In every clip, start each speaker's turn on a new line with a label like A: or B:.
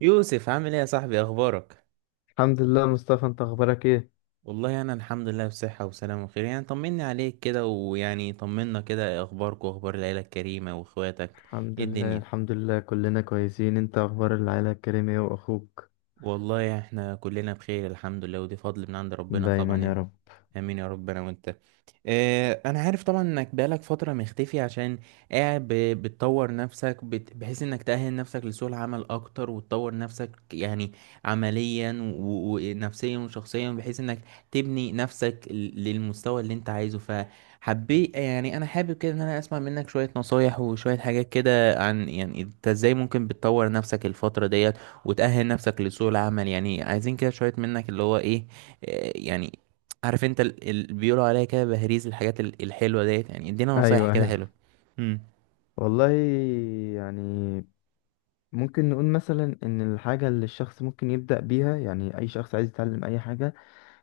A: يوسف عامل ايه يا صاحبي؟ اخبارك؟
B: الحمد لله، مصطفى. انت اخبارك ايه؟
A: والله انا الحمد لله بصحة وسلامة وخير. يعني طمني عليك كده، ويعني طمنا كده. إيه اخبارك واخبار العيلة الكريمة واخواتك؟
B: الحمد
A: ايه
B: لله
A: الدنيا؟
B: الحمد لله، كلنا كويسين. انت اخبار العيلة الكريمة ايه واخوك؟
A: والله احنا كلنا بخير الحمد لله، ودي فضل من عند ربنا طبعا
B: دايما يا
A: يعني.
B: رب.
A: امين يا رب، انا وانت. انا عارف طبعا انك بقالك فترة مختفي عشان قاعد بتطور نفسك، بحيث انك تأهل نفسك لسوق العمل اكتر وتطور نفسك يعني عمليا ونفسيا وشخصيا، بحيث انك تبني نفسك للمستوى اللي انت عايزه. فحبيت يعني، انا حابب كده ان انا اسمع منك شوية نصايح وشوية حاجات كده، عن يعني انت ازاي ممكن بتطور نفسك الفترة ديت وتأهل نفسك لسوق العمل. يعني عايزين كده شوية منك، اللي هو ايه، يعني عارف انت اللي بيقولوا عليها كده بهريز، الحاجات الحلوة ديت. يعني ادينا نصايح
B: ايوه
A: كده
B: ايوه،
A: حلوة. امم.
B: والله يعني ممكن نقول مثلا ان الحاجة اللي الشخص ممكن يبدأ بيها. يعني اي شخص عايز يتعلم اي حاجة،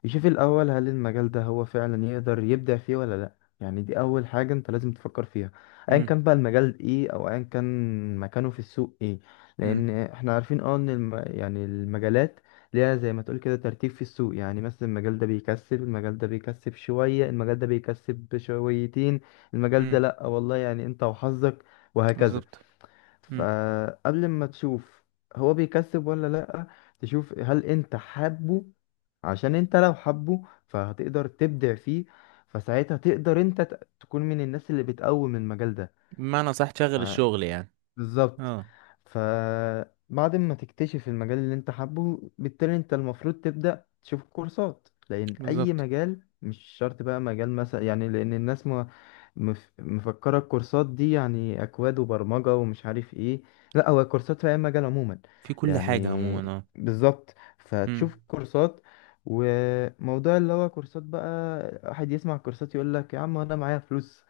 B: يشوف الأول هل المجال ده هو فعلا يقدر يبدع فيه ولا لأ. يعني دي أول حاجة أنت لازم تفكر فيها، أيا
A: امم.
B: كان بقى المجال إيه أو أيا كان مكانه في السوق إيه. لأن
A: امم.
B: إحنا عارفين أه إن المجالات ليها زي ما تقول كده ترتيب في السوق. يعني مثلا المجال ده بيكسب، المجال ده بيكسب شوية، المجال ده بيكسب شويتين، المجال ده
A: امم.
B: لأ والله يعني أنت وحظك، وهكذا.
A: بالظبط. امم.
B: فقبل ما تشوف هو بيكسب ولا لأ، تشوف هل انت حابه، عشان انت لو حابه فهتقدر تبدع فيه. فساعتها تقدر انت تكون من الناس اللي بتقوم المجال
A: بمعنى صح تشغل
B: ده.
A: الشغل يعني.
B: بالظبط.
A: اه.
B: فبعد ما تكتشف المجال اللي انت حابه، بالتالي انت المفروض تبدأ تشوف كورسات، لأن أي
A: بالظبط.
B: مجال مش شرط بقى مجال مثلا يعني. لأن الناس ما مفكرة الكورسات دي يعني أكواد وبرمجة ومش عارف ايه. لا، هو كورسات في أي مجال عموما،
A: في كل حاجة عموما
B: يعني
A: اه.
B: بالظبط.
A: امم.
B: فتشوف كورسات. وموضوع اللي هو كورسات بقى، واحد يسمع كورسات يقول لك يا عم انا معايا فلوس.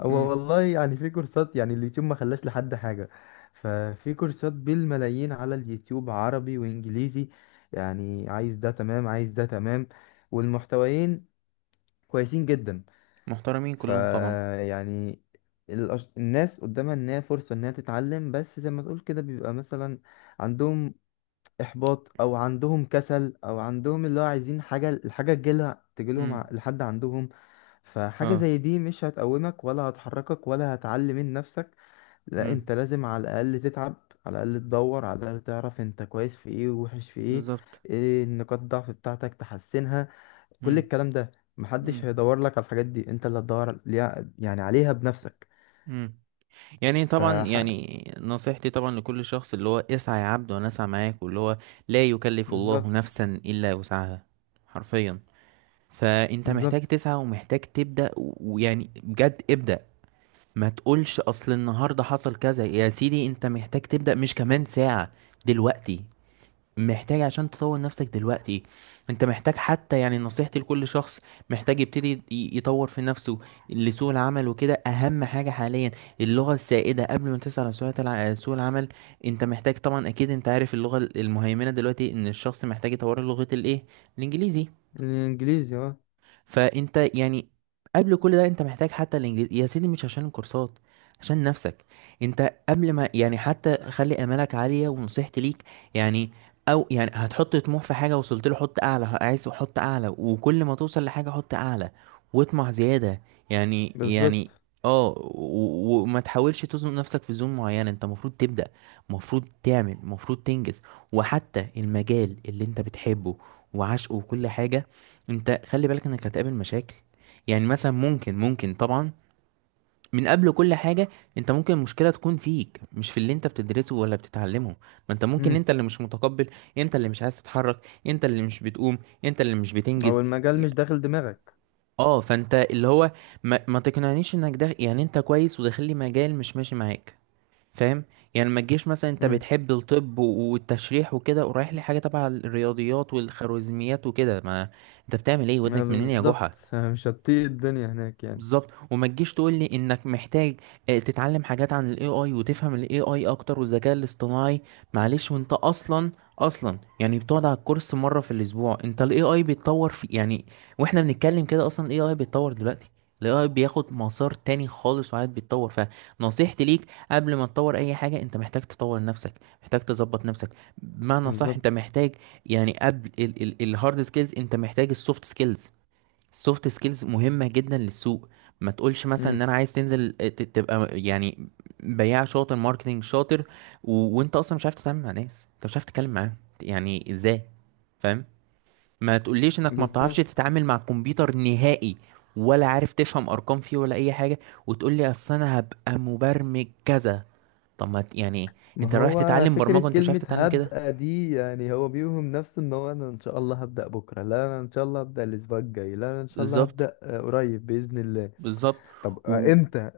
B: هو
A: امم.
B: والله يعني في كورسات، يعني اليوتيوب ما خلاش لحد حاجة. ففي كورسات بالملايين على اليوتيوب، عربي وإنجليزي. يعني عايز ده تمام، عايز ده تمام، والمحتويين كويسين جدا.
A: محترمين
B: ف
A: كلهم طبعا.
B: يعني الناس قدامها إنها فرصة إنها تتعلم، بس زي ما تقول كده بيبقى مثلا عندهم إحباط أو عندهم كسل أو عندهم اللي هو عايزين حاجة، الحاجة تجيلها
A: امم.
B: لحد عندهم. فحاجة
A: اه.
B: زي دي مش هتقومك ولا هتحركك ولا هتعلي من نفسك. لا،
A: مم.
B: انت لازم على الاقل تتعب، على الاقل تدور، على الاقل تعرف انت كويس في ايه ووحش في ايه،
A: بالظبط.
B: ايه النقاط الضعف بتاعتك تحسنها. كل
A: مم.
B: الكلام ده محدش
A: مم.
B: هيدور لك على الحاجات دي، انت اللي هتدور عليها بنفسك.
A: مم. يعني
B: ف
A: طبعا، يعني نصيحتي طبعا لكل شخص، اللي هو اسعى يا عبد وانا اسعى معاك، واللي هو لا يكلف الله
B: بالظبط.
A: نفسا الا وسعها، حرفيا. فانت محتاج
B: بالظبط.
A: تسعى ومحتاج تبدأ، ويعني بجد ابدأ. ما تقولش اصل النهارده حصل كذا يا سيدي، انت محتاج تبدأ، مش كمان ساعة، دلوقتي. محتاج عشان تطور نفسك دلوقتي. انت محتاج حتى، يعني نصيحتي لكل شخص، محتاج يبتدي يطور في نفسه لسوق العمل وكده. اهم حاجة حاليا اللغة السائدة. قبل ما تسعى على سوق سوق العمل، انت محتاج طبعا، اكيد انت عارف، اللغة المهيمنة دلوقتي، ان الشخص محتاج يطور لغة الايه، الانجليزي.
B: الانجليزي اه.
A: فانت يعني قبل كل ده انت محتاج حتى الانجليزي، يا سيدي مش عشان الكورسات، عشان نفسك. انت قبل ما يعني حتى خلي امالك عالية، ونصيحتي ليك يعني، او يعني هتحط طموح في حاجة وصلت له، حط اعلى، عايز حط اعلى، وكل ما توصل لحاجة حط اعلى، واطمع زيادة. يعني
B: بالظبط.
A: اه وما تحاولش تزنق نفسك في زون معينة. انت المفروض تبدأ، المفروض تعمل، المفروض تنجز. وحتى المجال اللي انت بتحبه وعشقه وكل حاجة، انت خلي بالك انك هتقابل مشاكل. يعني مثلا ممكن طبعا، من قبل كل حاجة، انت ممكن المشكلة تكون فيك، مش في اللي انت بتدرسه ولا بتتعلمه. ما انت ممكن
B: امم
A: انت اللي مش متقبل، انت اللي مش عايز تتحرك، انت اللي مش بتقوم، انت اللي مش
B: او
A: بتنجز.
B: المجال مش داخل دماغك.
A: اه، فانت اللي هو ما تقنعنيش انك ده، يعني انت كويس وداخل لي مجال مش ماشي معاك، فاهم؟ يعني ما تجيش مثلا انت
B: امم،
A: بتحب الطب والتشريح وكده، ورايح لي حاجة تبع الرياضيات والخوارزميات وكده، ما انت بتعمل ايه؟
B: اه،
A: ودنك منين يا جحا؟
B: بالظبط. مش هتطيق الدنيا هناك يعني
A: بالظبط. وما تجيش تقول لي انك محتاج تتعلم حاجات عن الاي اي، وتفهم الاي اي اكتر، والذكاء الاصطناعي، معلش وانت اصلا يعني بتقعد على الكورس مره في الاسبوع؟ انت الاي اي بيتطور في، يعني واحنا بنتكلم كده اصلا الاي اي بيتطور دلوقتي، الاي اي بياخد مسار تاني خالص وقاعد بيتطور. فنصيحتي ليك، قبل ما تطور اي حاجه انت محتاج تطور نفسك، محتاج تظبط نفسك. بمعنى صح انت
B: بالظبط.
A: محتاج يعني، قبل الهارد سكيلز انت محتاج السوفت سكيلز. السوفت سكيلز مهمة جدا للسوق. ما تقولش مثلا ان
B: امم،
A: انا عايز تنزل تبقى يعني بياع شاطر، ماركتنج شاطر، وانت اصلا مش عارف تتعامل مع ناس، انت مش عارف تتكلم معاهم، يعني ازاي؟ فاهم؟ ما تقوليش انك ما بتعرفش
B: بالظبط.
A: تتعامل مع الكمبيوتر نهائي، ولا عارف تفهم ارقام فيه ولا اي حاجة، وتقول لي اصل انا هبقى مبرمج كذا. طب ما ت- يعني
B: ما
A: انت رايح
B: هو
A: تتعلم
B: فكرة
A: برمجة وانت مش عارف
B: كلمة
A: تتعلم كده؟
B: هبقى دي، يعني هو بيوهم نفسه ان هو، انا ان شاء الله هبدأ بكرة، لا انا ان شاء الله هبدأ الاسبوع الجاي، لا انا ان شاء الله
A: بالظبط.
B: هبدأ قريب بإذن الله.
A: بالظبط.
B: طب
A: و...
B: امتى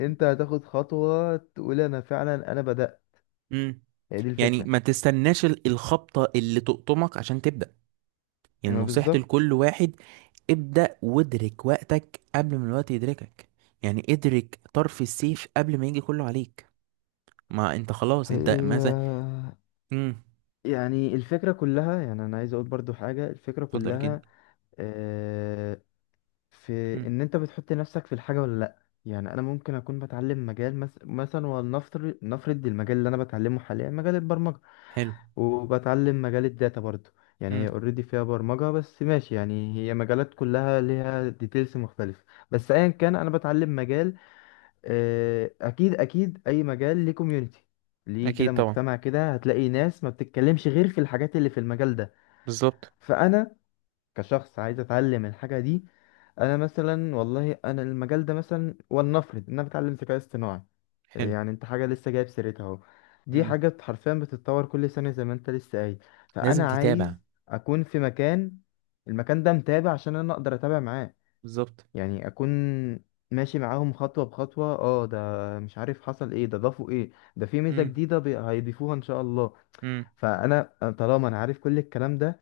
B: امتى هتاخد خطوة تقول انا فعلا انا بدأت؟
A: مم.
B: هي دي
A: يعني
B: الفكرة.
A: ما تستناش الخبطة اللي تقطمك عشان تبدأ. يعني
B: ما
A: نصيحتي
B: بالظبط.
A: لكل واحد، ابدأ وادرك وقتك قبل ما الوقت يدركك. يعني ادرك طرف السيف قبل ما يجي كله عليك. ما انت خلاص، انت
B: هي
A: مثلا. امم.
B: يعني الفكرة كلها، يعني انا عايز اقول برضو حاجة. الفكرة
A: اتفضل كده.
B: كلها في
A: امم.
B: ان انت بتحط نفسك في الحاجه ولا لا. يعني انا ممكن اكون بتعلم مجال مثلا، ولنفرض المجال اللي انا بتعلمه حاليا مجال البرمجه،
A: حلو.
B: وبتعلم مجال الداتا برضو. يعني
A: امم.
B: هي اوريدي فيها برمجه بس ماشي، يعني هي مجالات كلها ليها ديتيلز مختلفه. بس ايا كان انا بتعلم مجال، اكيد اكيد اي مجال ليه كوميونتي، ليه كده
A: اكيد طبعا.
B: مجتمع كده، هتلاقي ناس ما بتتكلمش غير في الحاجات اللي في المجال ده.
A: بالظبط.
B: فانا كشخص عايز اتعلم الحاجه دي، انا مثلا والله انا المجال ده مثلا، ولنفرض ان انا بتعلم ذكاء اصطناعي.
A: حلو.
B: يعني انت حاجه لسه جايب سيرتها اهو، دي
A: امم.
B: حاجه حرفيا بتتطور كل سنه زي ما انت لسه قايل.
A: لازم
B: فانا عايز
A: تتابع.
B: اكون في مكان، المكان ده متابع عشان انا اقدر اتابع معاه.
A: بالظبط.
B: يعني اكون ماشي معاهم خطوه بخطوه، اه ده مش عارف حصل ايه، ده ضافوا ايه، ده في ميزه
A: امم.
B: جديده هيضيفوها ان شاء الله.
A: امم.
B: فانا طالما انا عارف كل الكلام ده،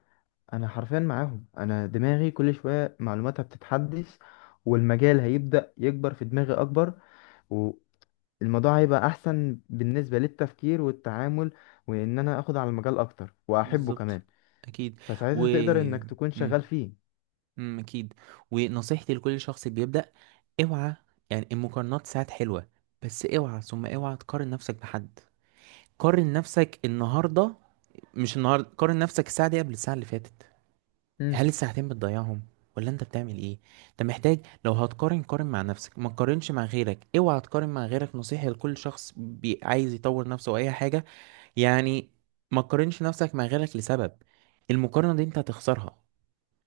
B: انا حرفيا معاهم، انا دماغي كل شويه معلوماتها بتتحدث، والمجال هيبدا يكبر في دماغي اكبر، والموضوع هيبقى احسن بالنسبه للتفكير والتعامل، وان انا اخد على المجال اكتر واحبه
A: بالظبط.
B: كمان.
A: اكيد. و.
B: فساعتها تقدر انك تكون
A: امم.
B: شغال فيه.
A: اكيد. ونصيحتي لكل شخص بيبدأ، اوعى. يعني المقارنات ساعات حلوة، بس اوعى ثم اوعى تقارن نفسك بحد. قارن نفسك النهاردة، مش النهاردة، قارن نفسك الساعة دي قبل الساعة اللي فاتت.
B: امم
A: هل الساعتين بتضيعهم ولا انت بتعمل ايه؟ انت محتاج، لو هتقارن قارن مع نفسك، ما تقارنش مع غيرك. اوعى تقارن مع غيرك، نصيحة لكل شخص عايز يطور نفسه واي حاجة. يعني ما تقارنش نفسك مع غيرك لسبب، المقارنة دي انت هتخسرها.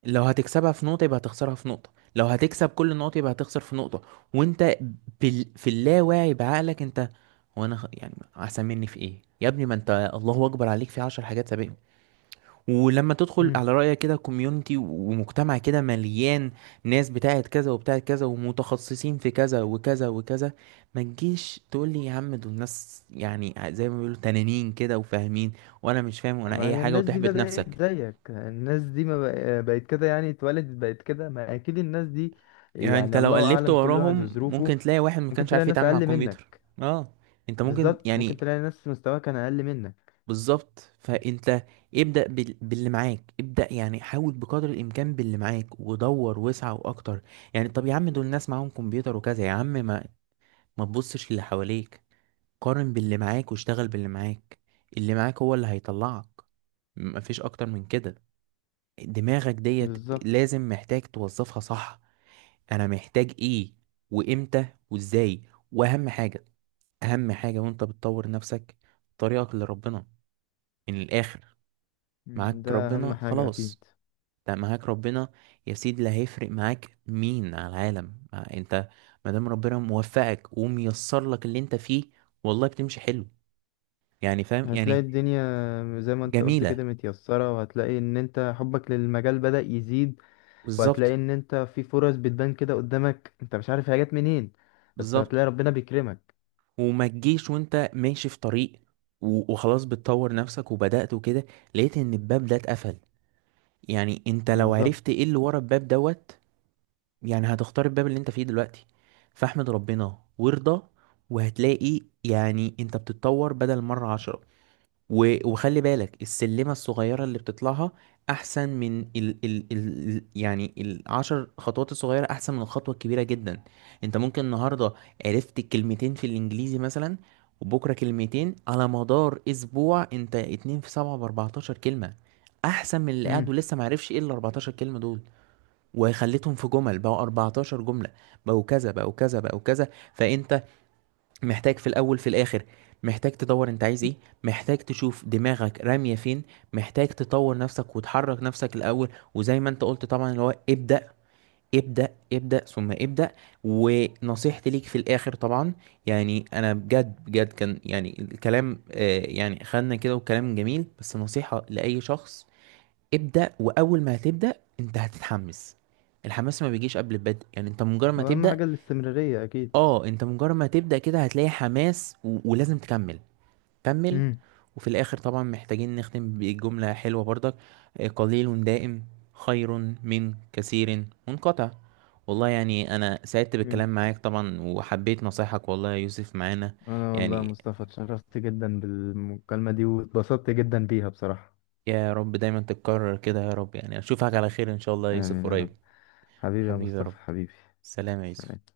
A: لو هتكسبها في نقطة يبقى هتخسرها في نقطة، لو هتكسب كل النقط يبقى هتخسر في نقطة. وانت في اللاواعي بعقلك، انت هو انا يعني هسميني في ايه يا ابني؟ ما انت الله اكبر عليك في 10 حاجات سابقهم. ولما تدخل
B: امم
A: على رأيك كده كوميونتي ومجتمع كده مليان ناس بتاعت كذا وبتاعت كذا ومتخصصين في كذا وكذا وكذا، ما تجيش تقول لي يا عم دول ناس يعني زي ما بيقولوا تنانين كده، وفاهمين وانا مش فاهم وانا
B: ما
A: اي
B: هي
A: حاجة،
B: الناس دي
A: وتحبط
B: بدأت
A: نفسك.
B: زيك، الناس دي ما بق- بقت كده يعني، اتولدت بقت كده؟ ما اكيد الناس دي
A: يعني انت
B: يعني
A: لو
B: الله
A: قلبت
B: اعلم، كل واحد
A: وراهم
B: وظروفه.
A: ممكن تلاقي واحد ما
B: ممكن
A: كانش
B: تلاقي
A: عارف
B: ناس
A: يتعامل مع
B: اقل
A: الكمبيوتر.
B: منك.
A: اه، انت ممكن
B: بالظبط، ممكن
A: يعني.
B: تلاقي ناس مستواها كان اقل منك.
A: بالظبط. فانت ابدأ باللي معاك، ابدأ يعني حاول بقدر الامكان باللي معاك، ودور وسع واكتر. يعني طب يا عم دول الناس معاهم كمبيوتر وكذا يا عم، ما ما تبصش اللي حواليك، قارن باللي معاك واشتغل باللي معاك. اللي معاك هو اللي هيطلعك، مفيش اكتر من كده. دماغك ديت
B: بالظبط.
A: لازم محتاج توظفها صح. انا محتاج ايه، وامتى، وازاي؟ واهم حاجه، اهم حاجه وانت بتطور نفسك، طريقك لربنا. من الاخر،
B: مم،
A: معاك
B: ده اهم
A: ربنا
B: حاجة
A: خلاص.
B: اكيد.
A: ده معاك ربنا يا سيدي، لا هيفرق معاك مين على العالم. انت مادام ربنا موفقك وميسر لك اللي انت فيه، والله بتمشي حلو. يعني فاهم
B: هتلاقي
A: يعني.
B: الدنيا زي ما انت قلت
A: جميله.
B: كده متيسرة، وهتلاقي ان انت حبك للمجال بدأ يزيد،
A: بالظبط.
B: وهتلاقي ان انت في فرص بتبان كده قدامك انت مش عارف هي جت منين، بس
A: بالظبط.
B: هتلاقي ربنا بيكرمك.
A: وما تجيش وانت ماشي في طريق وخلاص بتطور نفسك وبدأت وكده، لقيت ان الباب ده اتقفل. يعني انت لو عرفت
B: بالظبط.
A: ايه اللي ورا الباب دوت، يعني هتختار الباب اللي انت فيه دلوقتي. فاحمد ربنا وارضى. وهتلاقي يعني انت بتتطور بدل مرة 10. وخلي بالك، السلمة الصغيرة اللي بتطلعها أحسن من ال يعني ال 10 خطوات. الصغيرة أحسن من الخطوة الكبيرة جدا. أنت ممكن النهاردة عرفت كلمتين في الإنجليزي مثلا، وبكرة كلمتين، على مدار أسبوع أنت 2 في 7 ب 14 كلمة، أحسن من اللي قاعد
B: مم.
A: ولسه معرفش إيه ال 14 كلمة دول. وخليتهم في جمل بقوا 14 جملة، بقوا كذا بقوا كذا بقوا كذا. فأنت محتاج في الأول في الآخر، محتاج تدوّر أنت عايز إيه، محتاج تشوف دماغك رامية فين، محتاج تطوّر نفسك وتحرّك نفسك الأول، وزي ما أنت قُلت طبعًا اللي هو ابدأ، ابدأ، ابدأ، ثم ابدأ. ونصيحتي ليك في الآخر طبعًا، يعني أنا بجد، بجد كان يعني الكلام، يعني خدنا كده وكلام جميل، بس نصيحة لأي شخص، ابدأ. وأول ما هتبدأ أنت هتتحمّس، الحماس ما بيجيش قبل البدء، يعني أنت مجرّد ما
B: واهم
A: تبدأ.
B: حاجة الاستمرارية اكيد.
A: اه انت مجرد ما تبدأ كده هتلاقي حماس، ولازم تكمل. كمل.
B: مم.
A: وفي الاخر طبعا محتاجين نختم بجملة حلوة برضك، قليل دائم خير من كثير منقطع. والله يعني انا سعدت بالكلام
B: اكيد.
A: معاك طبعا، وحبيت نصايحك والله يا يوسف معانا
B: انا والله يا
A: يعني.
B: مصطفى اتشرفت جدا بالمكالمة دي واتبسطت جدا بيها بصراحة.
A: يا رب دايما تتكرر كده يا رب، يعني اشوفك على خير ان شاء الله يا يوسف
B: امين يا رب.
A: قريب.
B: حبيبي يا
A: حبيبي يا رب.
B: مصطفى، حبيبي.
A: سلام يا
B: سلام.
A: يوسف.